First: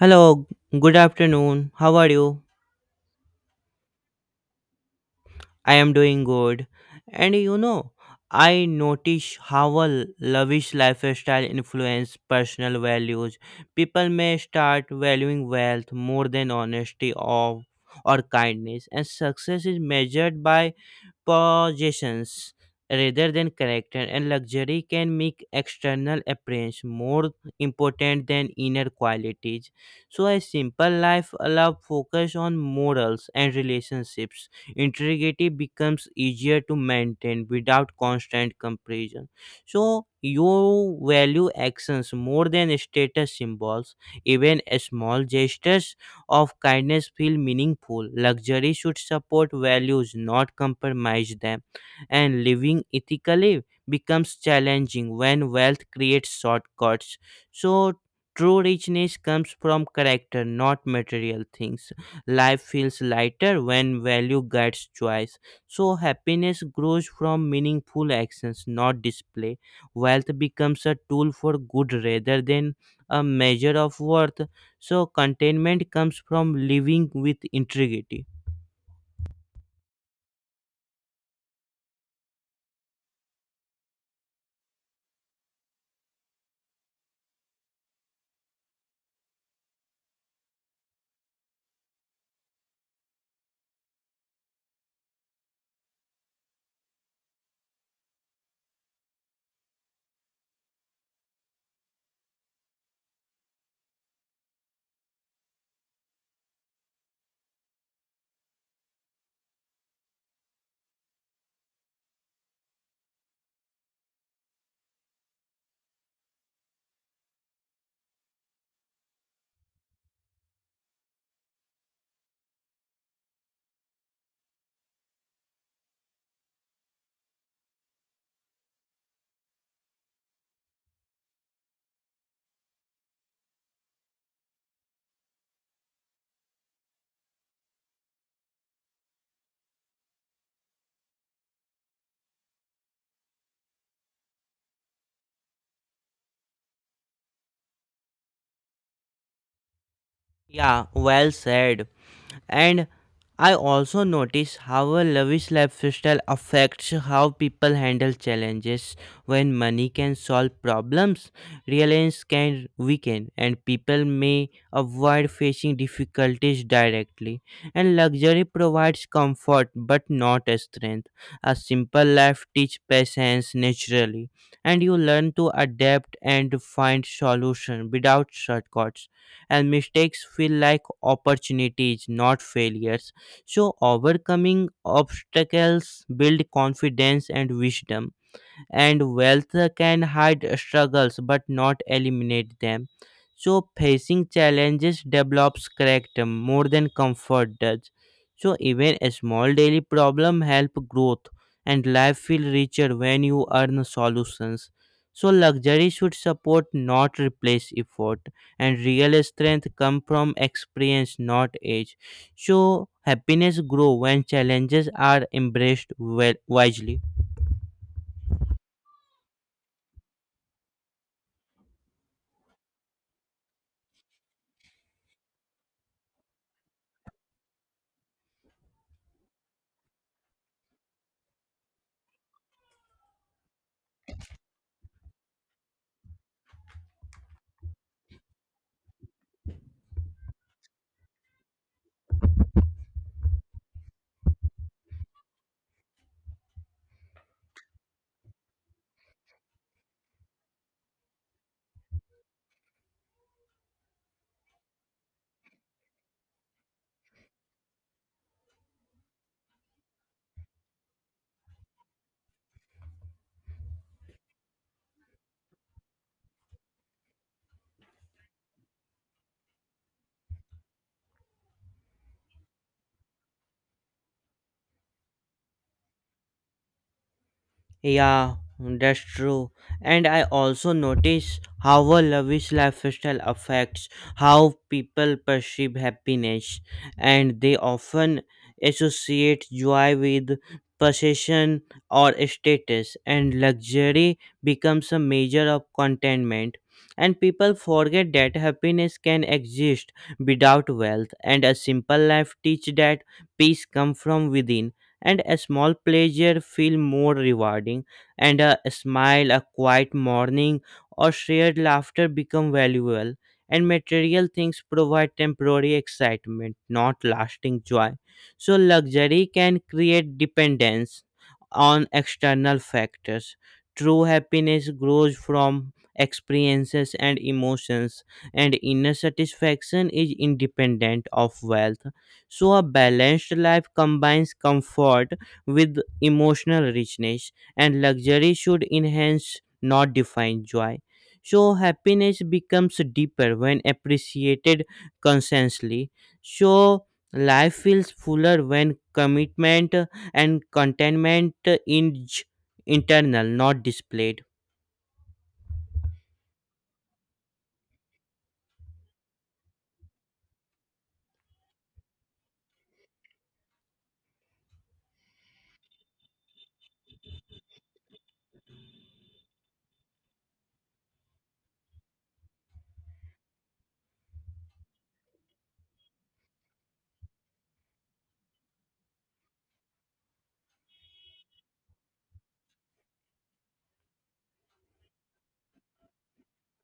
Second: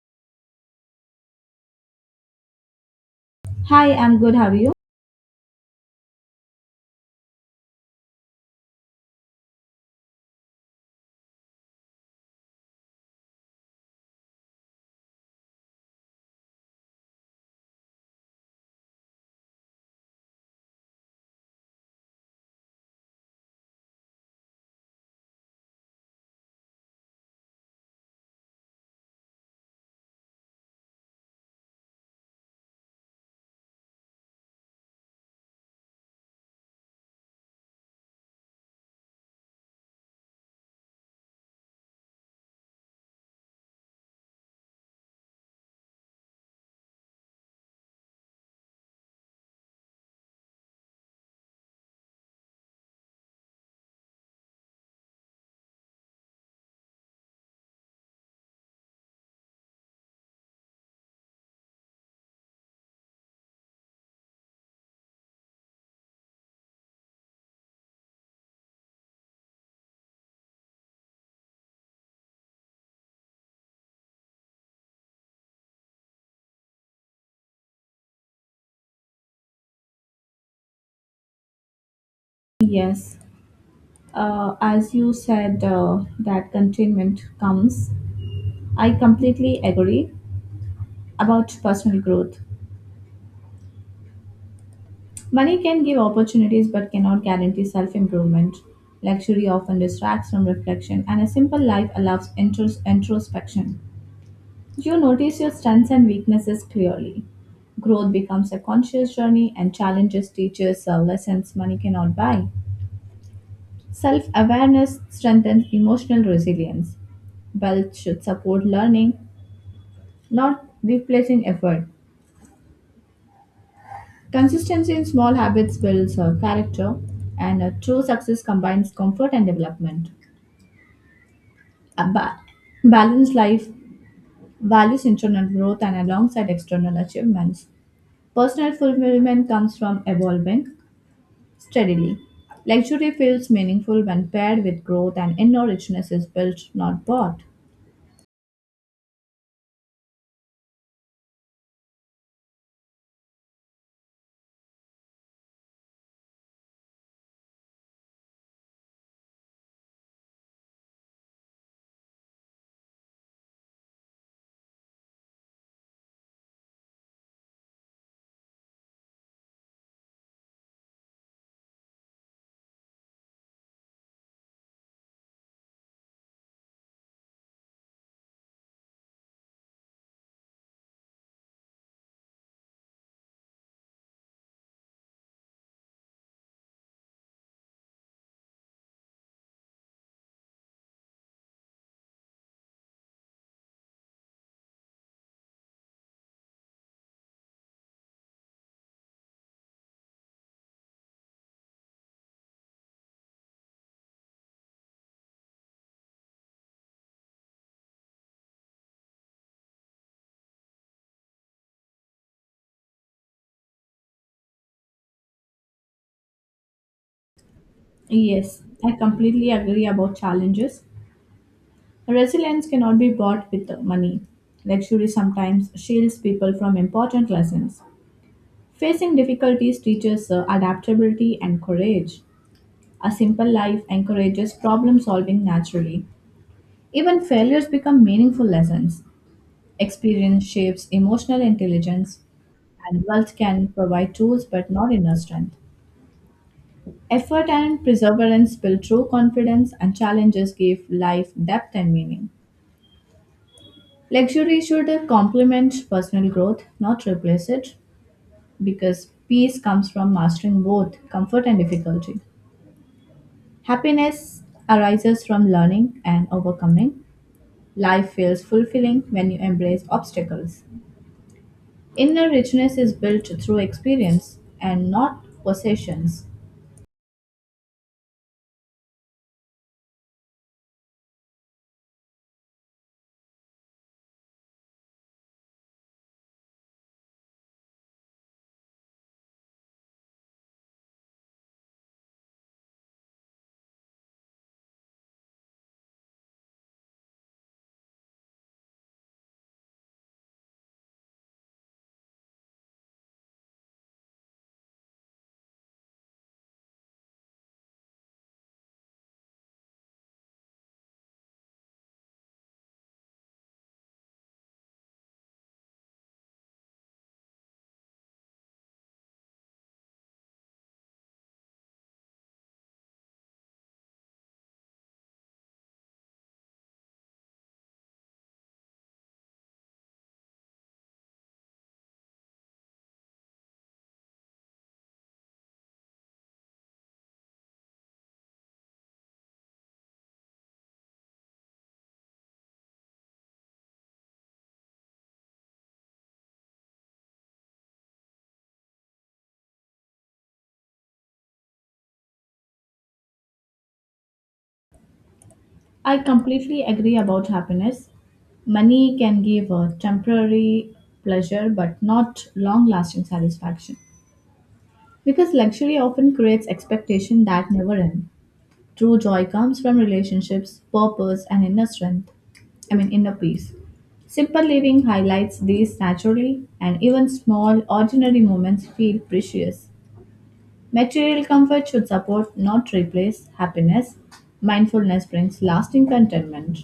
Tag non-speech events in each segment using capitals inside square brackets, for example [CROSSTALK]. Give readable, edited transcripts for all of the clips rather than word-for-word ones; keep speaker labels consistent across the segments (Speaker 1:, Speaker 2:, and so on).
Speaker 1: Hello, good afternoon. How are you?
Speaker 2: Hi, I'm good. How are you?
Speaker 1: I am doing good. And you know, I notice how a lavish lifestyle influences personal values. People may start valuing wealth more than honesty or kindness, and success is measured by possessions rather than character, and luxury can make external appearance more important than inner qualities. So, a simple life allows focus on morals and relationships. Integrity becomes easier to maintain without constant comparison. So, you value actions more than status symbols, even small gestures of kindness feel meaningful. Luxury should support values, not compromise them. And living ethically becomes challenging when wealth creates shortcuts. So, true richness comes from character, not material things. Life feels lighter when value guides choice. So, happiness grows from meaningful actions, not display. Wealth becomes a tool for good rather than a measure of worth. So, containment comes from living with integrity.
Speaker 2: Yes. As you said, that containment comes. I completely agree about personal growth. Money can give opportunities but cannot guarantee self improvement. Luxury often distracts from reflection, and a simple life allows introspection. You notice your strengths and weaknesses clearly. Growth becomes a conscious journey, and challenges teaches lessons money cannot buy. Self awareness strengthens emotional resilience. Wealth should support learning, not replacing effort. Consistency in small habits builds character, and true success combines comfort and development. A balanced life values internal growth and alongside external achievements. Personal fulfillment comes from evolving steadily. Luxury feels meaningful when paired with growth, and inner richness is built, not bought.
Speaker 1: Yeah, well said. And I also notice how a lavish lifestyle affects how people handle challenges. When money can solve problems, reliance can weaken, and people may avoid facing difficulties directly. And luxury provides comfort but not strength. A simple life teaches patience naturally, and you learn to adapt and find solutions without shortcuts and mistakes feel like opportunities, not failures. So, overcoming obstacles build confidence and wisdom and wealth can hide struggles but not eliminate them. So, facing challenges develops character more than comfort does. So, even a small daily problem help growth, and life feel richer when you earn solutions. So, luxury should support, not replace effort, and real strength come from experience, not age. So, happiness grow when challenges are embraced wisely.
Speaker 2: Yes, I completely agree about challenges. Resilience cannot be bought with money. Luxury sometimes shields people from important lessons. Facing difficulties teaches adaptability and courage. A simple life encourages problem solving naturally. Even failures become meaningful lessons. Experience shapes emotional intelligence, and wealth can provide tools but not inner strength. Effort and perseverance build true confidence, and challenges give life depth and meaning. Luxury should complement personal growth, not replace it, because peace comes from mastering both comfort and difficulty. Happiness arises from learning and overcoming. Life feels fulfilling when you embrace obstacles. Inner richness is built through experience and not possessions.
Speaker 1: Yeah, that's true. And I also notice how a lavish lifestyle affects how people perceive happiness, and they often associate joy with possession or status, and luxury becomes a measure of contentment. And people forget that happiness can exist without wealth, and a simple life teaches that peace comes from within and a small pleasure feel more rewarding and a smile a quiet morning or shared laughter become valuable and material things provide temporary excitement not lasting joy so luxury can create dependence on external factors true happiness grows from experiences and emotions and inner satisfaction is independent of wealth so, a balanced life combines comfort with emotional richness, and luxury should enhance, not define, joy. So, happiness becomes deeper when appreciated consciously. So, life feels fuller when commitment and contentment is internal, not displayed.
Speaker 2: I completely agree about happiness. Money can give a temporary pleasure but not long lasting satisfaction. Because luxury often creates expectation that never end. True joy comes from relationships, purpose, and inner strength. I mean, inner peace. Simple living highlights these naturally, and even small, ordinary moments feel precious. Material comfort should support, not replace, happiness. Mindfulness brings lasting contentment.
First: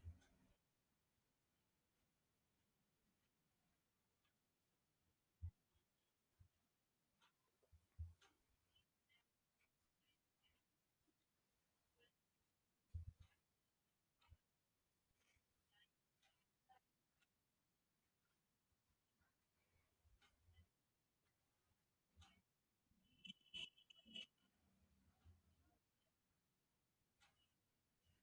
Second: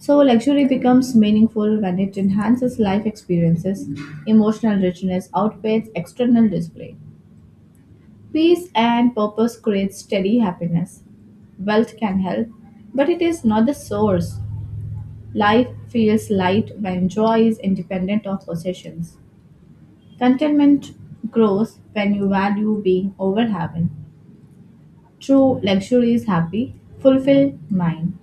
Speaker 2: So, luxury becomes meaningful when it enhances life experiences. Emotional richness outweighs external display. Peace and purpose create steady happiness. Wealth can help, but it is not the source. Life feels light when joy is independent of possessions. Contentment grows when you value being over having. True luxury is happy, fulfilled mind.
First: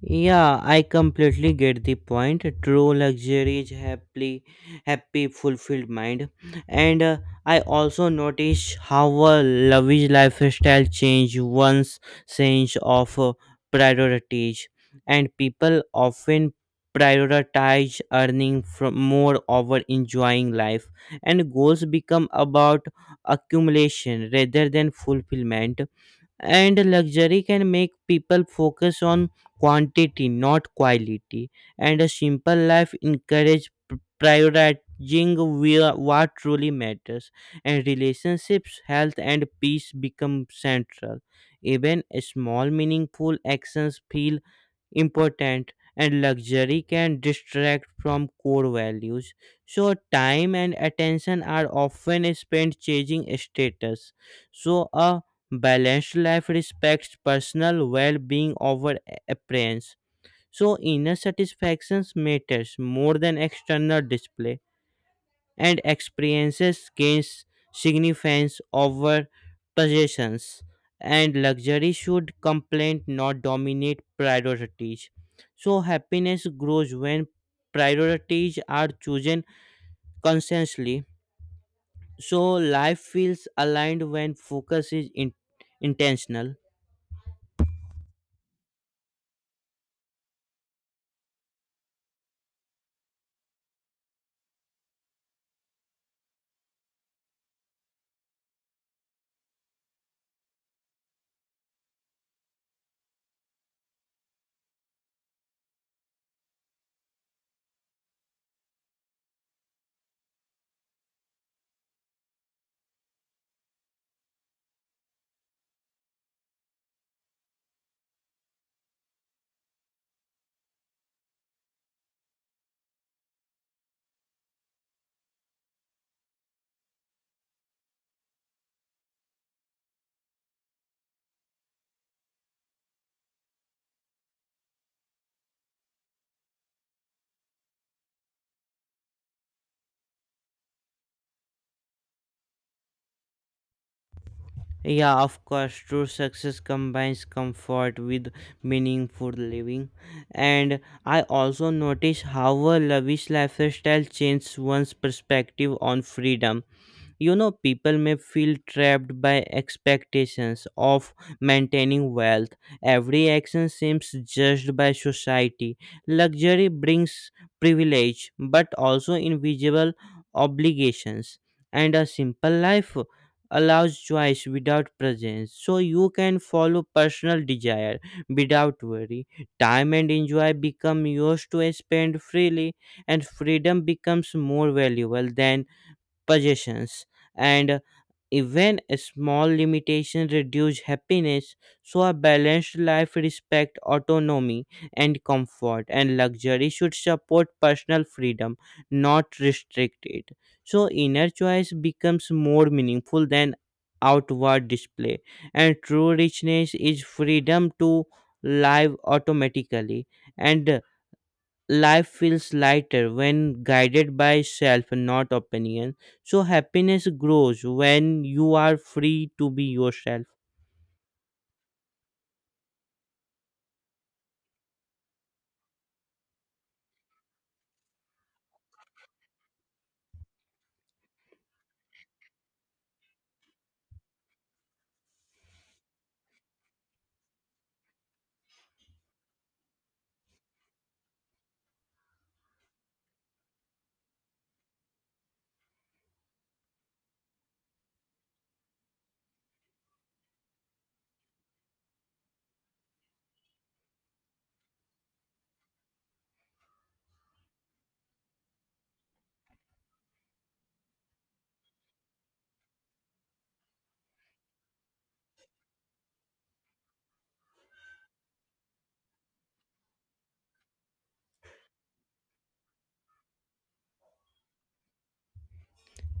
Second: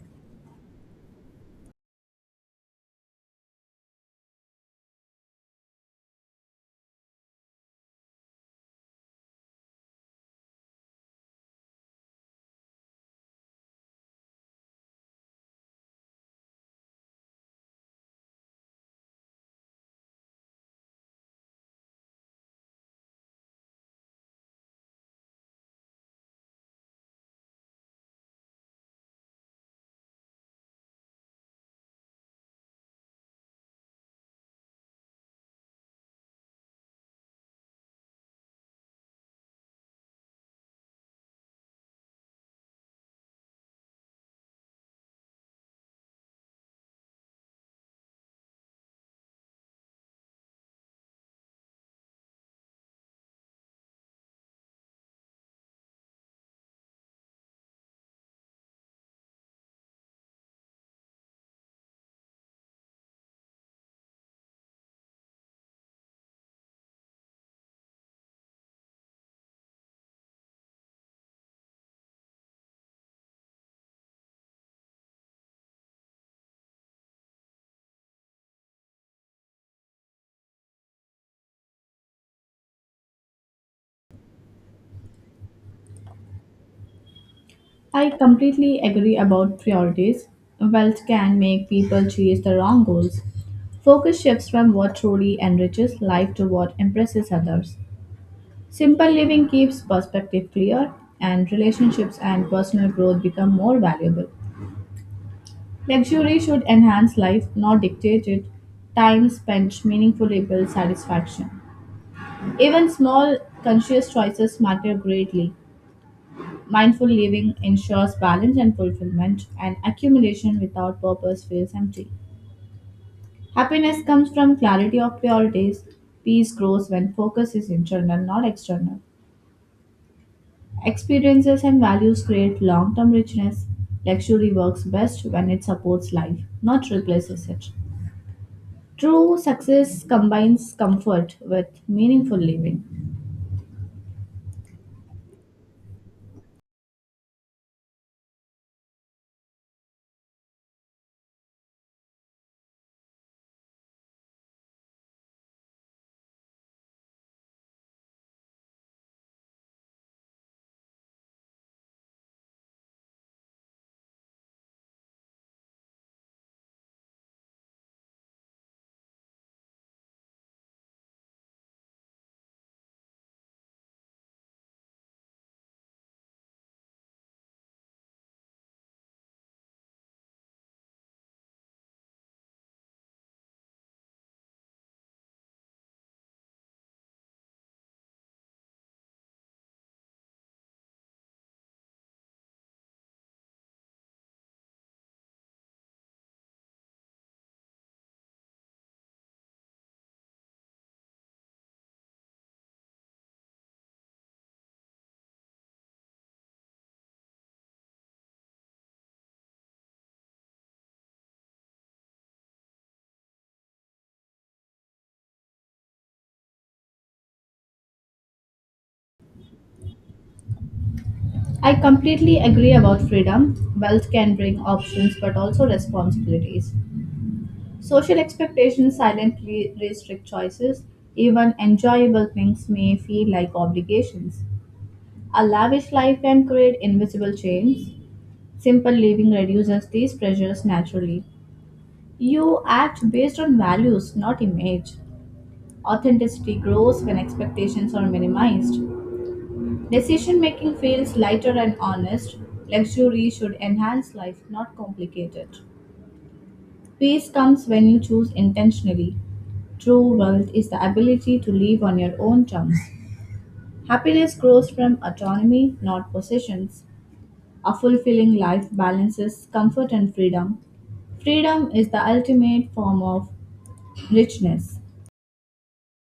Speaker 1: Yeah, I completely get the point. True luxury is happily happy, fulfilled mind. And I also notice how a lavish lifestyle change one's sense of priorities, and people often prioritize earning from more over enjoying life, and goals become about accumulation rather than fulfillment and luxury can make people focus on quantity not quality and a simple life encourage prioritizing what truly matters and relationships health and peace become central even small meaningful actions feel important and luxury can distract from core values. So, time and attention are often spent chasing status. So, a balanced life respects personal well being over appearance. So, inner satisfaction matters more than external display and experiences gains significance over possessions and luxury should complaint not dominate priorities so happiness grows when priorities are chosen consciously so life feels aligned when focus is intentional.
Speaker 2: I completely agree about priorities. Wealth can make people chase the wrong goals. Focus shifts from what truly enriches life to what impresses others. Simple living keeps perspective clear, and relationships and personal growth become more valuable. Luxury should enhance life, not dictate it. Time spent meaningfully builds satisfaction. Even small, conscious choices matter greatly. Mindful living ensures balance and fulfillment, and accumulation without purpose feels empty. Happiness comes from clarity of priorities. Peace grows when focus is internal, not external. Experiences and values create long term richness. Luxury works best when it supports life, not replaces it. True success combines comfort with meaningful living.
Speaker 1: Yeah, of course, true success combines comfort with meaningful living. And I also notice how a lavish lifestyle changes one's perspective on freedom. You know, people may feel trapped by expectations of maintaining wealth. Every action seems judged by society. Luxury brings privilege, but also invisible obligations. And a simple life allows choice without presence. So you can follow personal desire without worry. Time and enjoy become yours to spend freely, and freedom becomes more valuable than possessions and even a small limitation reduce happiness so a balanced life respect autonomy and comfort and luxury should support personal freedom not restrict it so inner choice becomes more meaningful than outward display and true richness is freedom to live automatically and life feels lighter when guided by self and not opinion so happiness grows when you are free to be yourself.
Speaker 2: I completely agree about freedom. Wealth can bring options but also responsibilities. Social expectations silently restrict choices. Even enjoyable things may feel like obligations. A lavish life can create invisible chains. Simple living reduces these pressures naturally. You act based on values, not image. Authenticity grows when expectations are minimized. Decision making feels lighter and honest. Luxury should enhance life, not complicate it. Peace comes when you choose intentionally. True wealth is the ability to live on your own terms. Happiness grows from autonomy, not possessions. A fulfilling life balances comfort and freedom. Freedom is the ultimate form of richness.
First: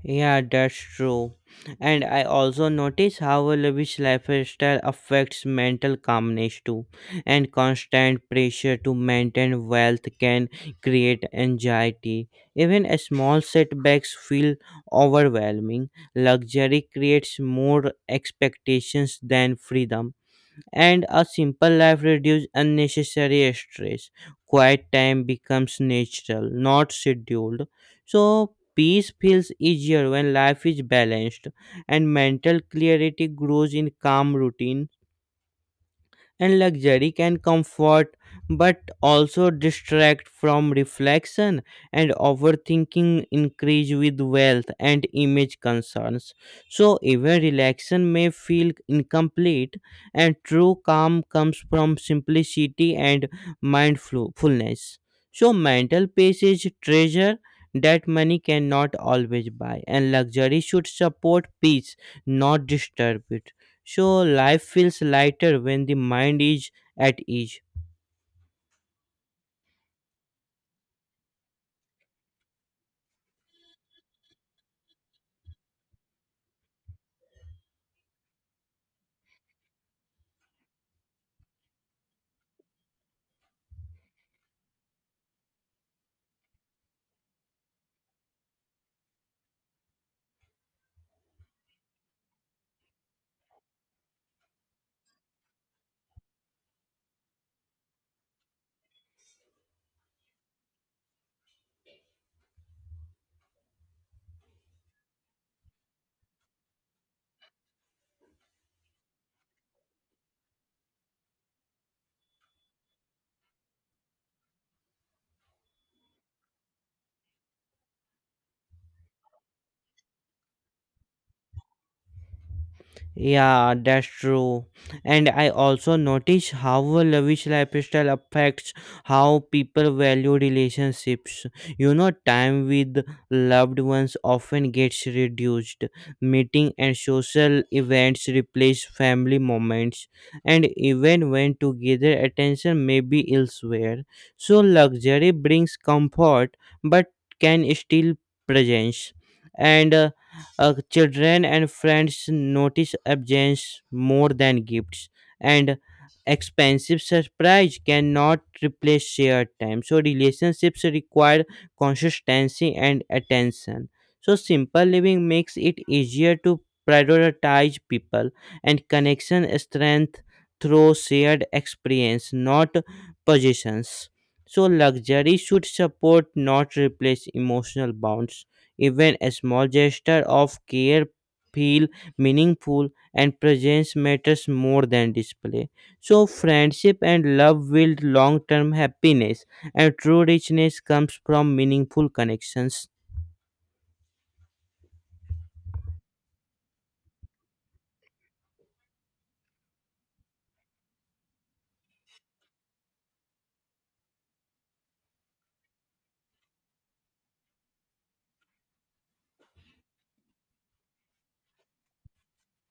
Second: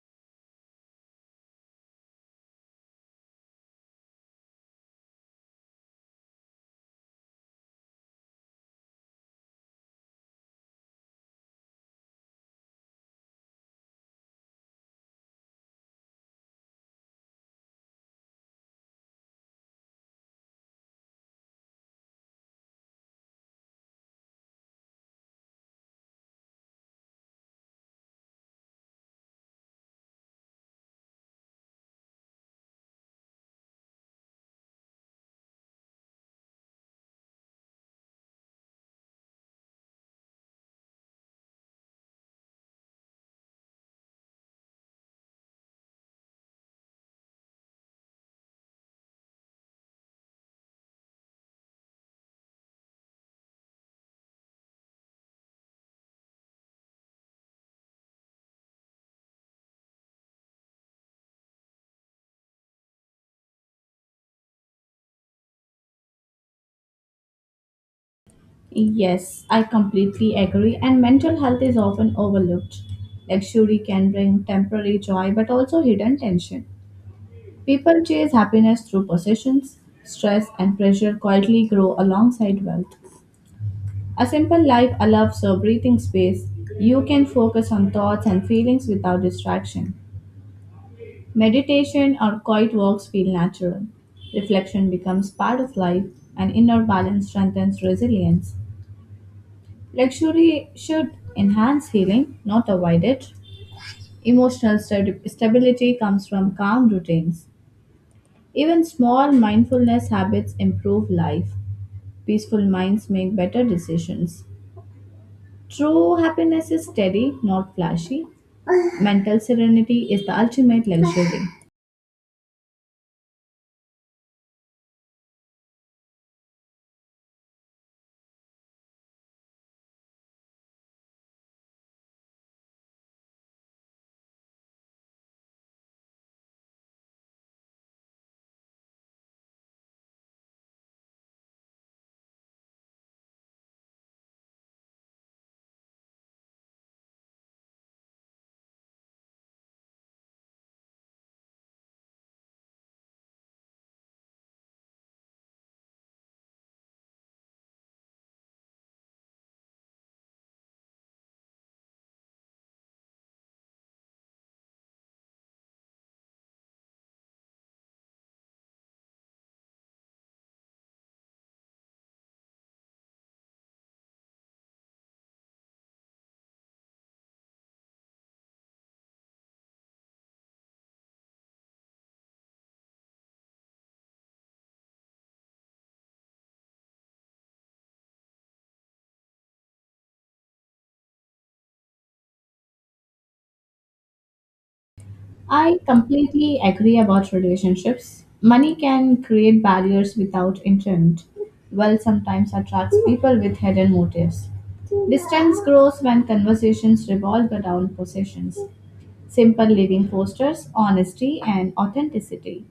Speaker 1: Yeah, that's true. And I also notice how a lavish lifestyle affects mental calmness too and constant pressure to maintain wealth can create anxiety even a small setbacks feel overwhelming luxury creates more expectations than freedom and a simple life reduces unnecessary stress. Quiet time becomes natural, not scheduled. So peace feels easier when life is balanced and mental clarity grows in calm routine and luxury can comfort but also distract from reflection and overthinking increase with wealth and image concerns so even relaxation may feel incomplete and true calm comes from simplicity and mindfulness so mental peace is treasure that money cannot always buy and luxury should support peace not disturb it so life feels lighter when the mind is at ease.
Speaker 2: Yes, I completely agree. And mental health is often overlooked. Luxury can bring temporary joy but also hidden tension. People chase happiness through possessions, stress, and pressure quietly grow alongside wealth. A simple life allows a breathing space. You can focus on thoughts and feelings without distraction. Meditation or quiet walks feel natural. Reflection becomes part of life, and inner balance strengthens resilience. Luxury should enhance healing, not avoid it. Emotional stability comes from calm routines. Even small mindfulness habits improve life. Peaceful minds make better decisions. True happiness is steady, not flashy. Mental serenity is the ultimate luxury.
Speaker 1: Yeah, that's true. And I also notice how a lavish lifestyle affects how people value relationships. You know, time with loved ones often gets reduced. Meeting and social events replace family moments, and even when together, attention may be elsewhere. So, luxury brings comfort but can steal presence. And children and friends notice absence more than gifts, and expensive surprise cannot replace shared time. So relationships require consistency and attention. So simple living makes it easier to prioritize people and connection strength through shared experience, not possessions. So luxury should support, not replace emotional bonds even a small gesture of care feel meaningful and presence matters more than display. So friendship and love build long-term happiness and true richness comes from meaningful connections.
Speaker 2: I completely agree about relationships. Money can create barriers without intent, while sometimes attracts people with hidden motives. Distance grows when conversations revolve around possessions. Simple living fosters honesty and authenticity.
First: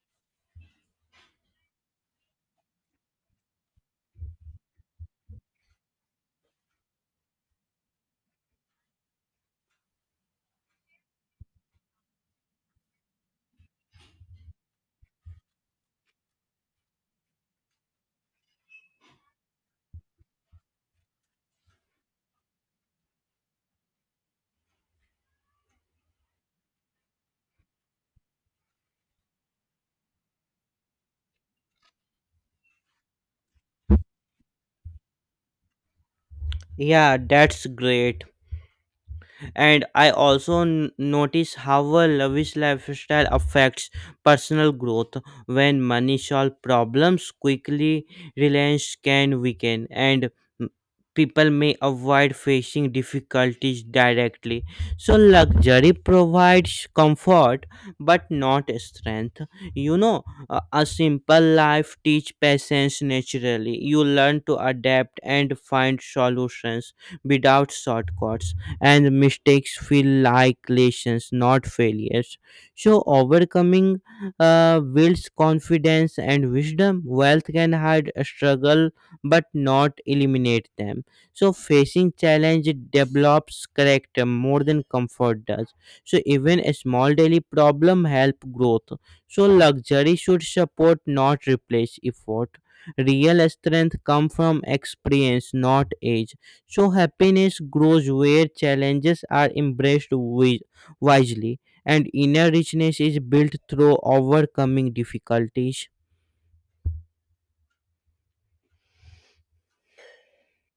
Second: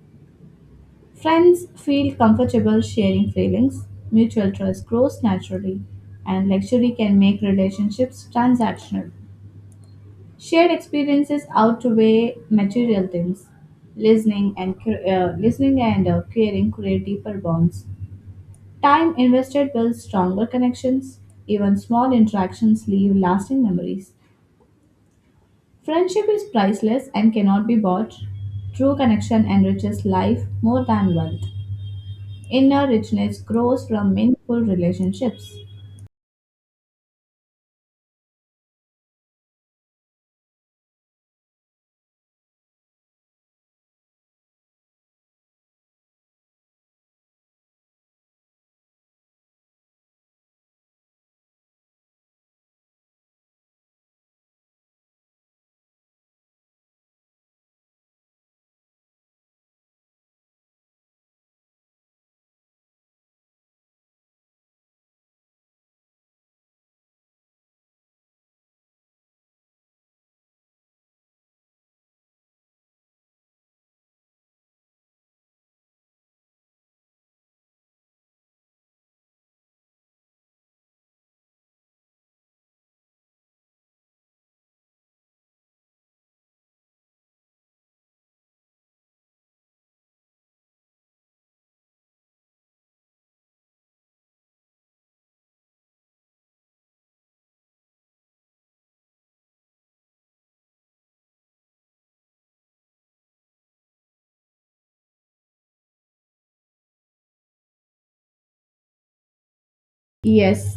Speaker 2: Friends feel comfortable sharing feelings, mutual trust grows naturally, and luxury can make relationships transactional. Shared experiences outweigh material things. Listening and caring create deeper bonds. Time invested builds stronger connections. Even small interactions leave lasting memories. Friendship is priceless and cannot be bought. True connection enriches life more than wealth. Inner richness grows from meaningful relationships.
Speaker 1: Yeah, that's great. And I also notice how a lavish lifestyle affects personal growth when money solves problems quickly reliance can weaken and m- people may avoid facing difficulties directly so luxury provides comfort but not strength. You know, a simple life teach patience naturally you learn to adapt and find solutions without shortcuts and mistakes feel like lessons, not failures. So, overcoming builds confidence and wisdom. Wealth can hide a struggle but not eliminate them. So, facing challenge develops character more than comfort does. So, even a small daily problem help growth. So, luxury should support, not replace effort. Real strength come from experience, not age. So happiness grows where challenges are embraced wisely, and inner richness is built through overcoming difficulties.
Speaker 2: Yes,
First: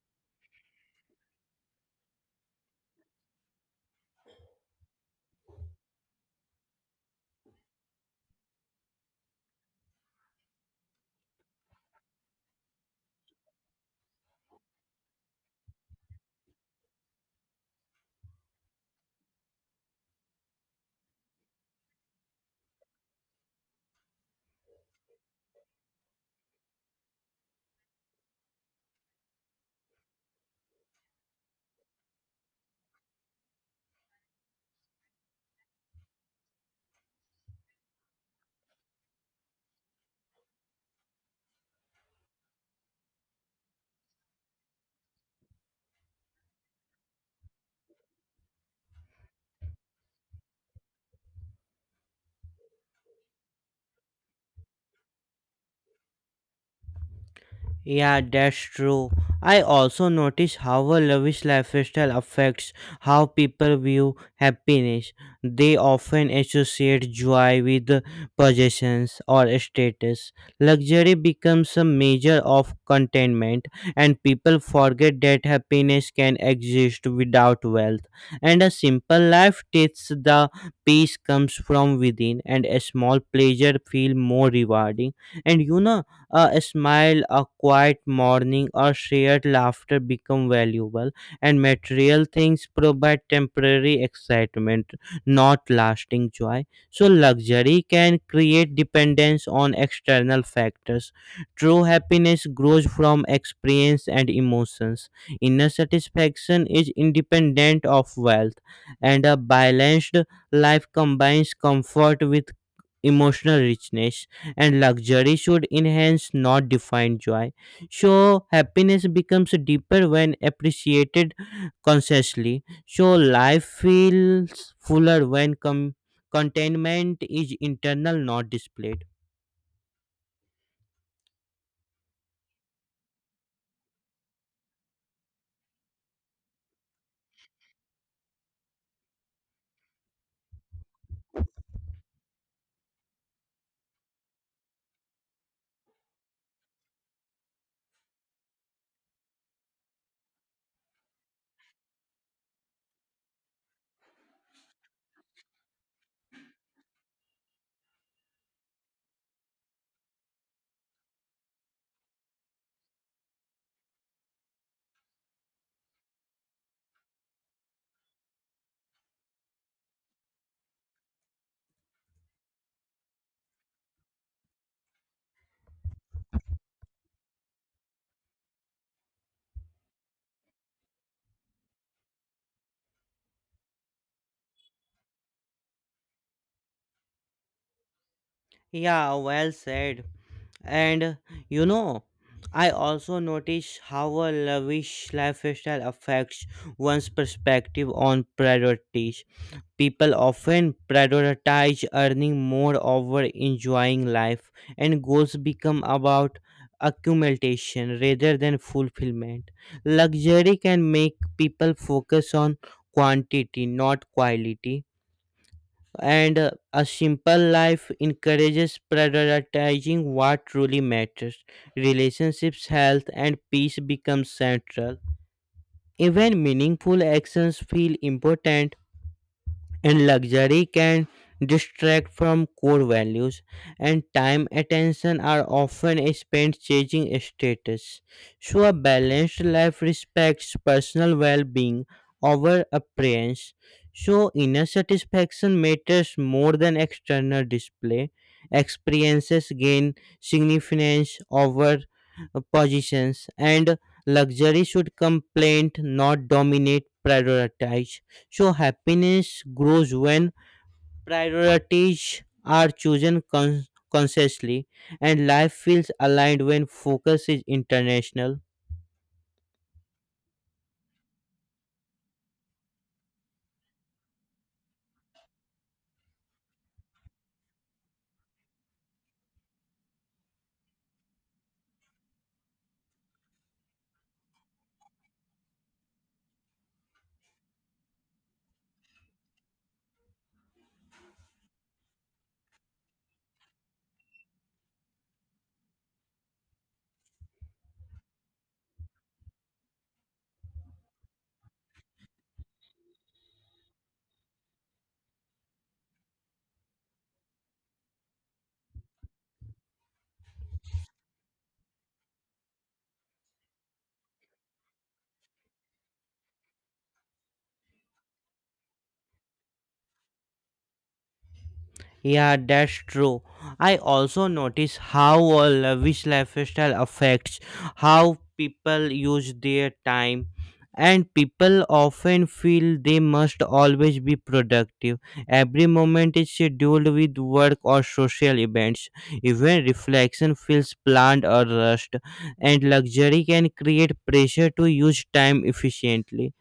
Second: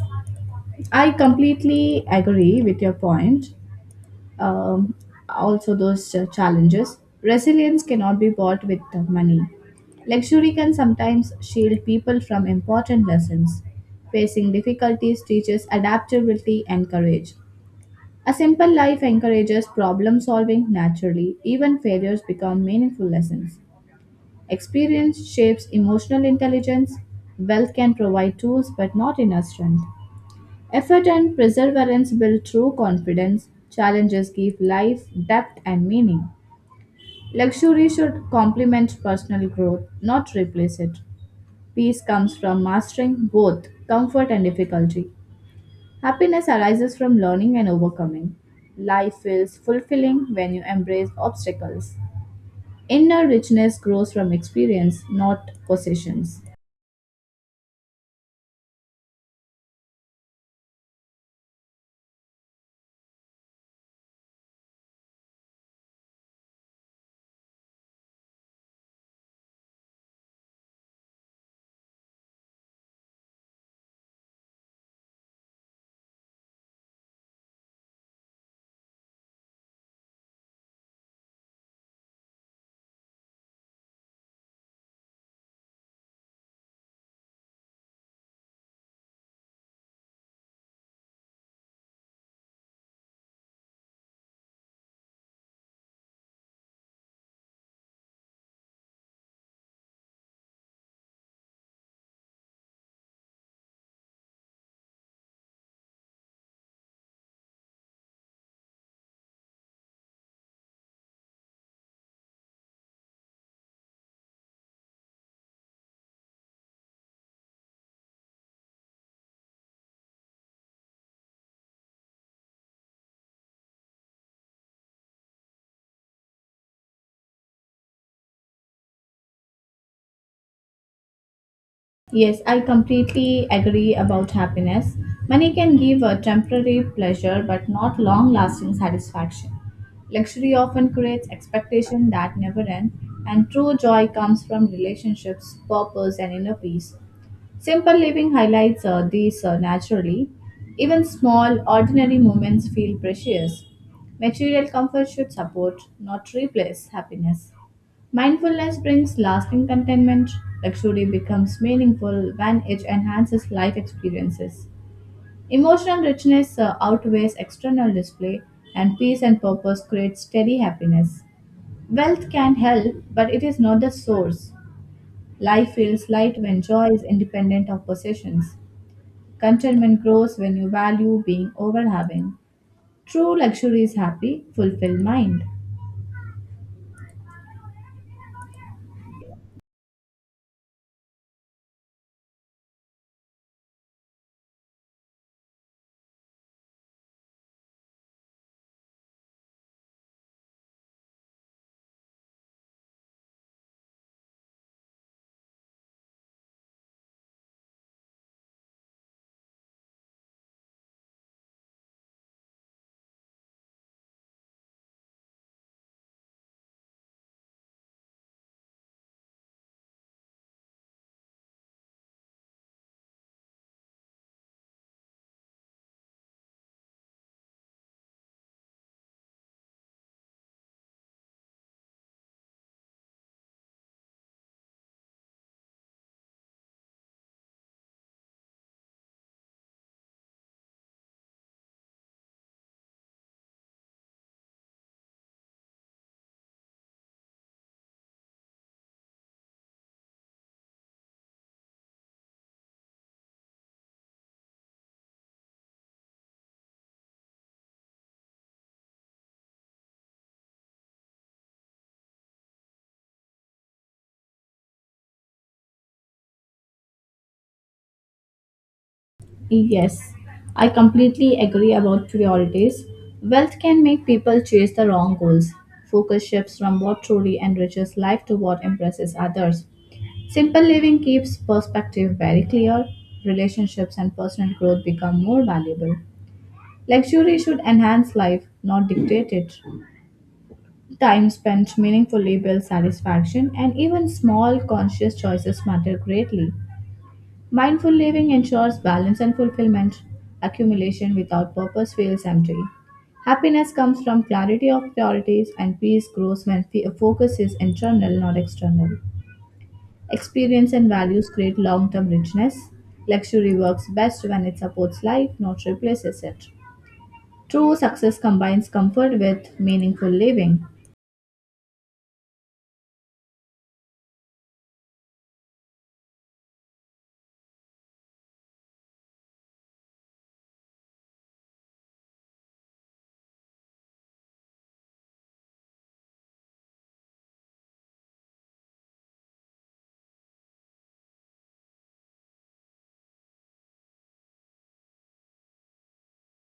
Speaker 2: I completely agree with your point. um, Also those challenges. Resilience cannot be bought with money. Luxury can sometimes shield people from important lessons. Facing difficulties teaches adaptability and courage. A simple life encourages problem solving naturally. Even failures become meaningful lessons. Experience shapes emotional intelligence. Wealth can provide tools but not inner strength. Effort and perseverance build true confidence. Challenges give life depth and meaning. Luxury should complement personal growth, not replace it. Peace comes from mastering both comfort and difficulty. Happiness arises from learning and overcoming. Life feels fulfilling when you embrace obstacles. Inner richness grows from experience, not possessions.
Speaker 1: Yeah, that's true. I also notice how a lavish lifestyle affects how people view happiness. They often associate joy with possessions or status. Luxury becomes a measure of contentment, and people forget that happiness can exist without wealth. And a simple life teaches the peace comes from within, and a small pleasure feel more rewarding. And you know, a smile, a quiet morning, or shared laughter become valuable, and material things provide temporary excitement, not lasting joy. So, luxury can create dependence on external factors. True happiness grows from experience and emotions. Inner satisfaction is independent of wealth, and a balanced life combines comfort with emotional richness and luxury should enhance, not define joy. So, happiness becomes deeper when appreciated consciously. So, life feels fuller when contentment is internal, not displayed.
Speaker 2: Yes, I completely agree about happiness. Money can give a temporary pleasure but not long lasting satisfaction. Luxury often creates expectations that never end, and true joy comes from relationships, purpose, and inner peace. Simple living highlights these naturally. Even small, ordinary moments feel precious. Material comfort should support, not replace, happiness. Mindfulness brings lasting contentment. Luxury becomes meaningful when it enhances life experiences. Emotional richness outweighs external display, and peace and purpose create steady happiness. Wealth can help, but it is not the source. Life feels light when joy is independent of possessions. Contentment grows when you value being over having. True luxury is happy, fulfilled mind.
Speaker 1: Yeah, well said. And you know, I also notice how a lavish lifestyle affects one's perspective on priorities. People often prioritize earning more over enjoying life, and goals become about accumulation rather than fulfillment. Luxury can make people focus on quantity, not quality. And a simple life encourages prioritizing what truly matters. Relationships, health, and peace become central. Even meaningful actions feel important and luxury can distract from core values and time attention are often spent chasing status so a balanced life respects personal well-being over appearance so inner satisfaction matters more than external display experiences gain significance over positions and luxury should complement not dominate prioritize so happiness grows when priorities are chosen consciously and life feels aligned when focus is international.
Speaker 2: Yes, I completely agree about priorities. Wealth can make people chase the wrong goals. Focus shifts from what truly enriches life to what impresses others. Simple living keeps perspective very clear. Relationships and personal growth become more valuable. Luxury should enhance life, not dictate it. Time spent meaningfully builds satisfaction, and even small conscious choices matter greatly. Mindful living ensures balance and fulfillment. Accumulation without purpose feels empty. Happiness comes from clarity of priorities, and peace grows when focus is internal, not external. Experience and values create long term richness. Luxury works best when it supports life, not replaces it. True success combines comfort with meaningful living.
Speaker 1: Yeah, that's true. I also notice how a lavish lifestyle affects how people use their time, and people often feel they must always be productive. Every moment is scheduled with work or social events. Even reflection feels planned or rushed, and luxury can create pressure to use time efficiently.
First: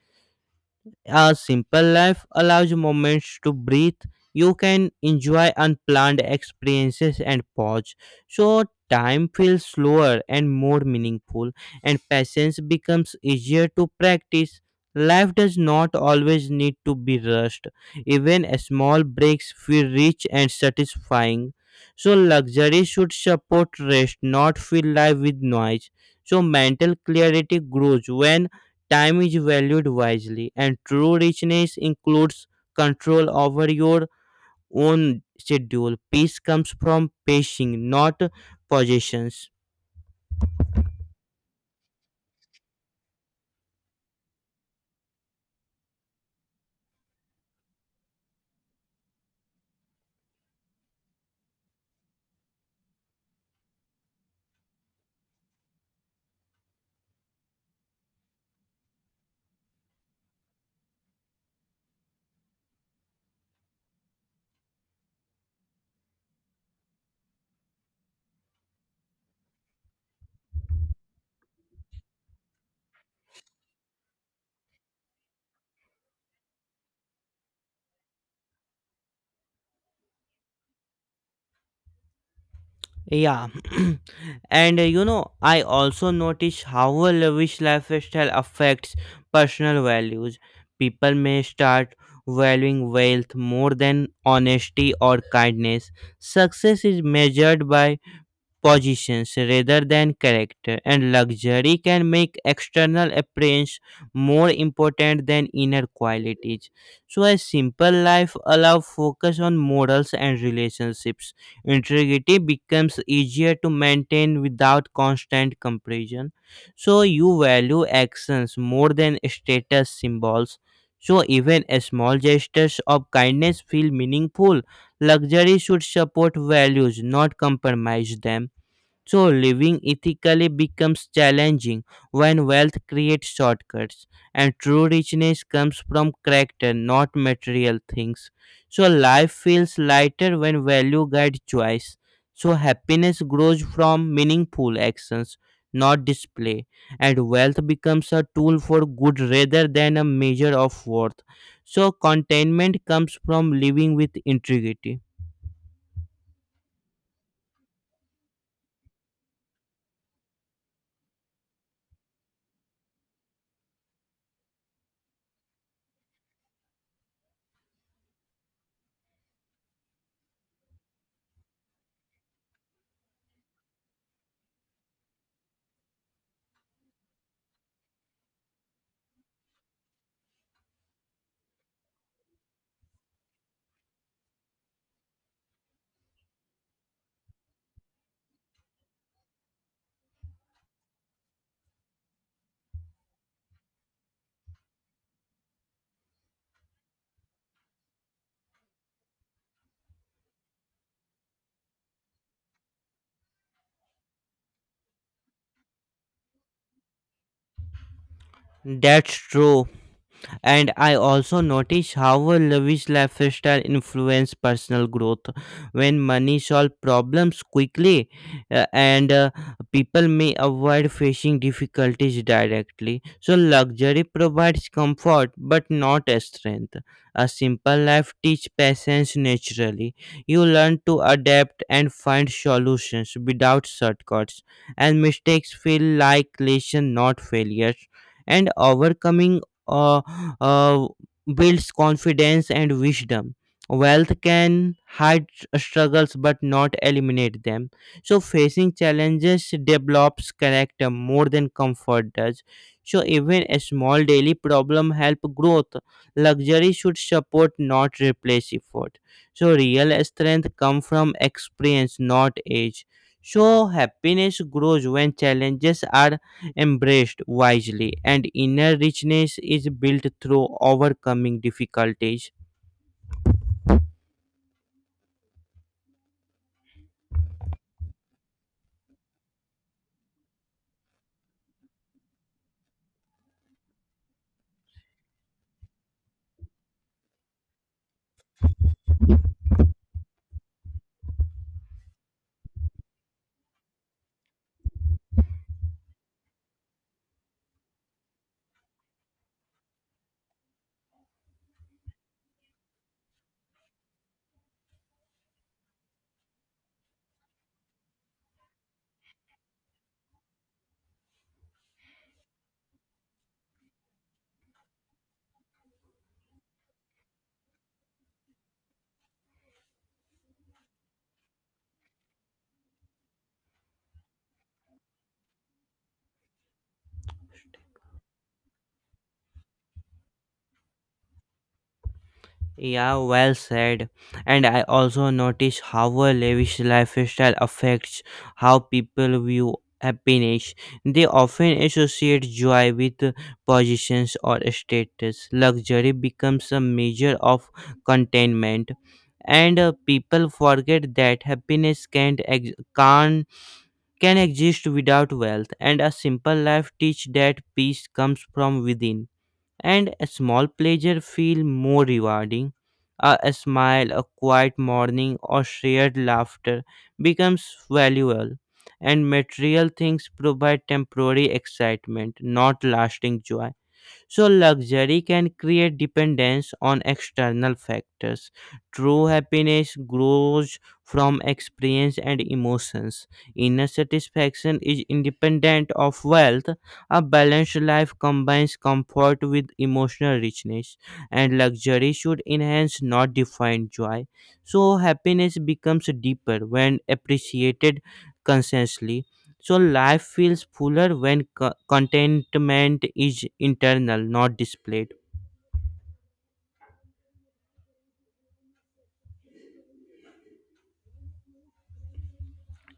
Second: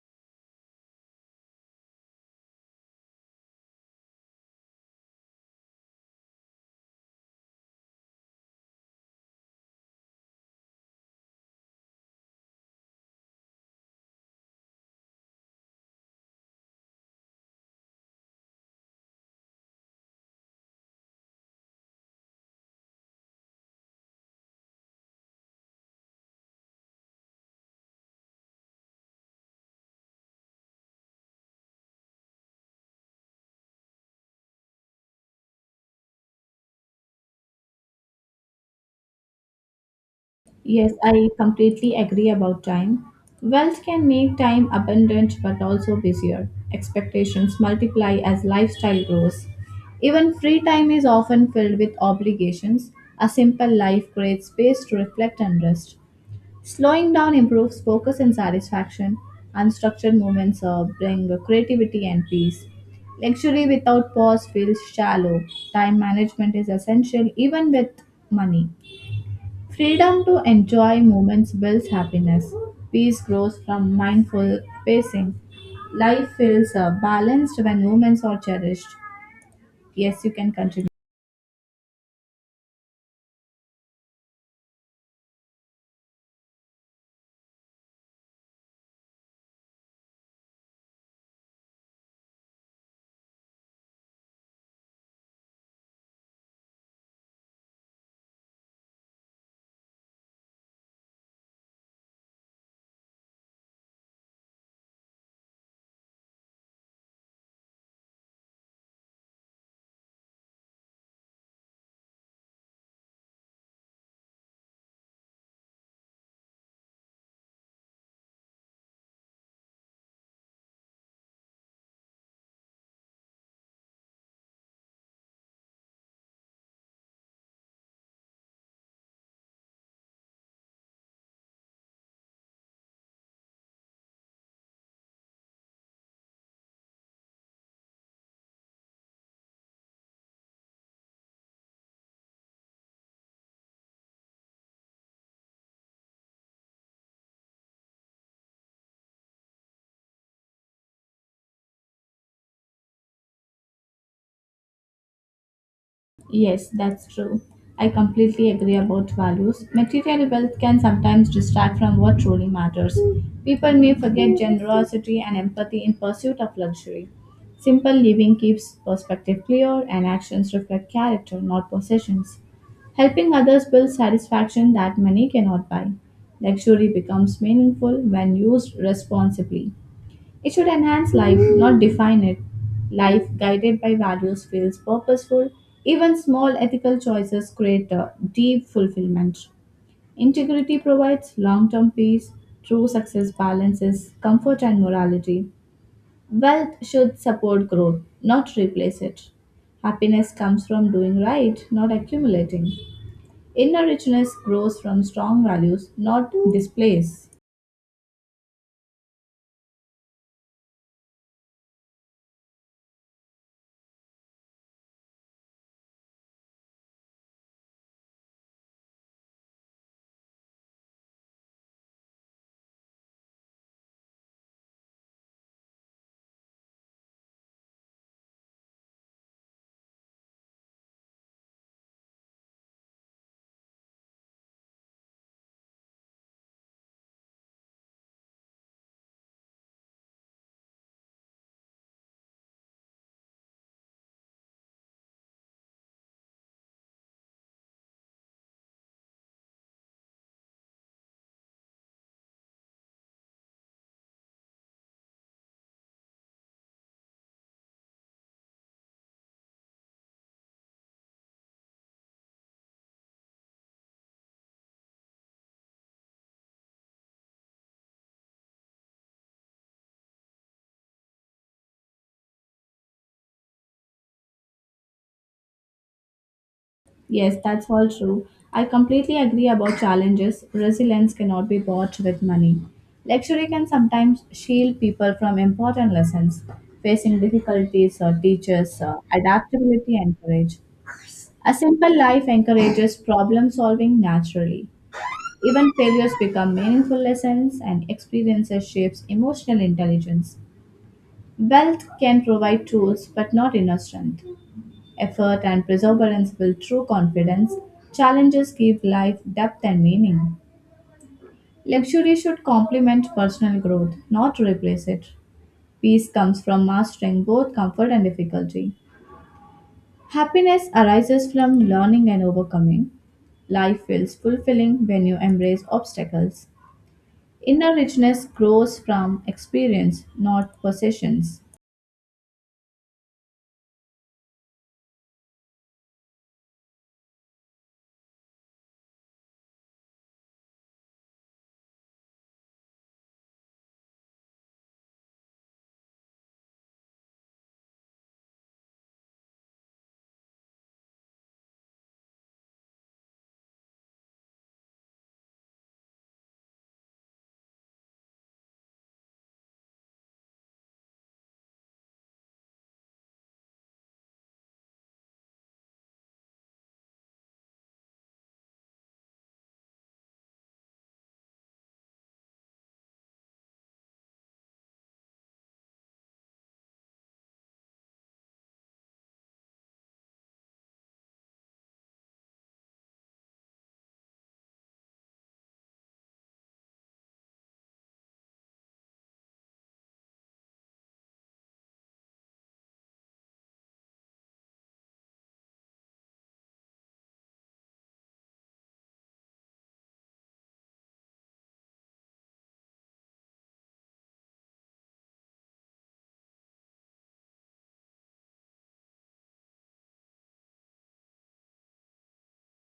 Speaker 1: A simple life allows moments to breathe. You can enjoy unplanned experiences and pause. So time feels slower and more meaningful, and patience becomes easier to practice. Life does not always need to be rushed. Even small breaks feel rich and satisfying. So luxury should support rest, not fill life with noise. So mental clarity grows when time is valued wisely, and true richness includes control over your own schedule. Peace comes from pacing, not possessions.
Speaker 2: Yes, I completely agree about time. Wealth can make time abundant but also busier. Expectations multiply as lifestyle grows. Even free time is often filled with obligations. A simple life creates space to reflect and rest. Slowing down improves focus and satisfaction. Unstructured moments bring creativity and peace. Luxury without pause feels shallow. Time management is essential even with money. Freedom to enjoy moments builds happiness. Peace grows from mindful pacing. Life feels balanced when moments are cherished. Yes, you can continue.
Speaker 1: Yeah, [CLEARS THROAT] and you know, I also notice how a lavish lifestyle affects personal values. People may start valuing wealth more than honesty or kindness. Success is measured by positions rather than character, and luxury can make external appearance more important than inner qualities. So, a simple life allows focus on morals and relationships. Integrity becomes easier to maintain without constant comparison. So, you value actions more than status symbols. So, even a small gestures of kindness feel meaningful. Luxury should support values, not compromise them. So living ethically becomes challenging when wealth creates shortcuts and true richness comes from character, not material things. So life feels lighter when value guides choice. So happiness grows from meaningful actions, not display, and wealth becomes a tool for good rather than a measure of worth. So contentment comes from living with integrity.
Speaker 2: Yes, that's true. I completely agree about values. Material wealth can sometimes distract from what truly matters. People may forget generosity and empathy in pursuit of luxury. Simple living keeps perspective clear and actions reflect character, not possessions. Helping others builds satisfaction that money cannot buy. Luxury becomes meaningful when used responsibly. It should enhance life, not define it. Life guided by values feels purposeful. Even small ethical choices create a deep fulfillment. Integrity provides long term peace. True success balances comfort and morality. Wealth should support growth, not replace it. Happiness comes from doing right, not accumulating. Inner richness grows from strong values, not displays.
Speaker 1: That's true. And I also notice how a lavish lifestyle influence personal growth when money solve problems quickly and people may avoid facing difficulties directly so luxury provides comfort but not strength a simple life teach patience naturally you learn to adapt and find solutions without shortcuts and mistakes feel like lesson not failures and overcoming uh, uh, builds confidence and wisdom. Wealth can hide struggles but not eliminate them. So, facing challenges develops character more than comfort does. So, even a small daily problem help growth. Luxury should support, not replace effort. So, real strength come from experience, not age. So, happiness grows when challenges are embraced wisely, and inner richness is built through overcoming difficulties.
Speaker 2: Yes, that's all true. I completely agree about challenges. Resilience cannot be bought with money. Luxury can sometimes shield people from important lessons, facing difficulties or teaches adaptability and courage. A simple life encourages problem solving naturally. Even failures become meaningful lessons and experiences shapes emotional intelligence. Wealth can provide tools but not inner strength. Effort and perseverance build true confidence. Challenges give life depth and meaning. Luxury should complement personal growth, not replace it. Peace comes from mastering both comfort and difficulty. Happiness arises from learning and overcoming. Life feels fulfilling when you embrace obstacles. Inner richness grows from experience, not possessions.
Speaker 1: Yeah, well said. And I also notice how a lavish lifestyle affects how people view happiness. They often associate joy with positions or status. Luxury becomes a measure of contentment, and people forget that happiness can't ex- can't can exist without wealth, and a simple life teach that peace comes from within, and a small pleasure feel more rewarding. A smile, a quiet morning, or shared laughter becomes valuable, and material things provide temporary excitement, not lasting joy. So, luxury can create dependence on external factors. True happiness grows from experience and emotions. Inner satisfaction is independent of wealth. A balanced life combines comfort with emotional richness, and luxury should enhance, not define, joy. So, happiness becomes deeper when appreciated consciously. So life feels fuller when contentment is internal, not displayed.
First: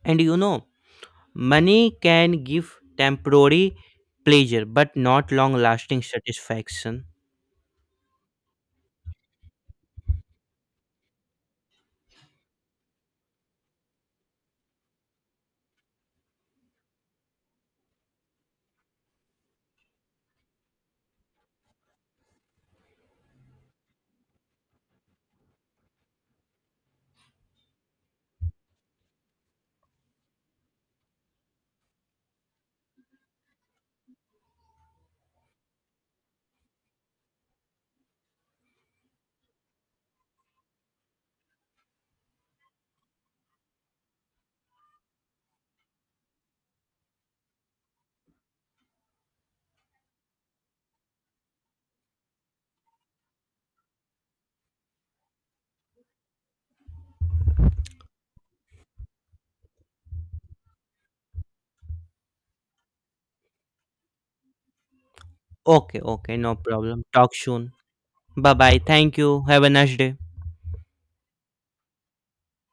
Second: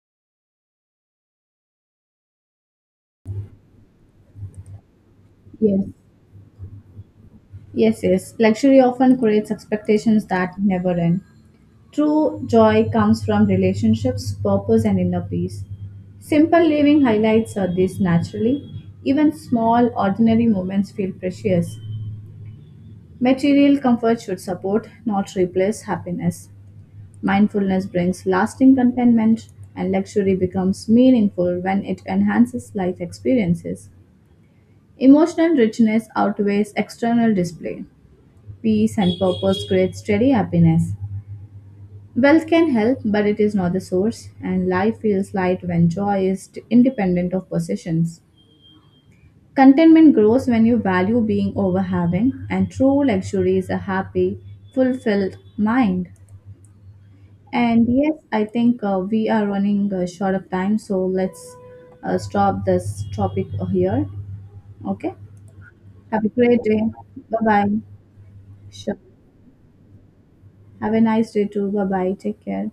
Speaker 1: And you know, money can give temporary pleasure but not long
Speaker 2: Yes.
Speaker 1: lasting satisfaction.
Speaker 2: Yes, yes. Luxury often creates expectations that never end. True joy comes from relationships, purpose, and inner peace. Simple living highlights are this naturally. Even small, ordinary moments feel precious. Material comfort should support, not replace, happiness. Mindfulness brings lasting contentment, and luxury becomes meaningful when it enhances life experiences. Emotional richness outweighs external display. Peace and purpose create steady happiness. Wealth can help, but it is not the source, and life feels light when joy is independent of possessions. Contentment grows when you value being over having, and true luxury is a happy, fulfilled mind. And yes, I think we are running short of time, so let's stop this topic here. Okay,
Speaker 1: Okay,
Speaker 2: have a
Speaker 1: okay, no
Speaker 2: great day.
Speaker 1: problem. Talk
Speaker 2: Bye bye.
Speaker 1: soon. Bye bye.
Speaker 2: Sure.
Speaker 1: Thank you. Have a nice day.
Speaker 2: Have a nice day too. Bye bye. Take care.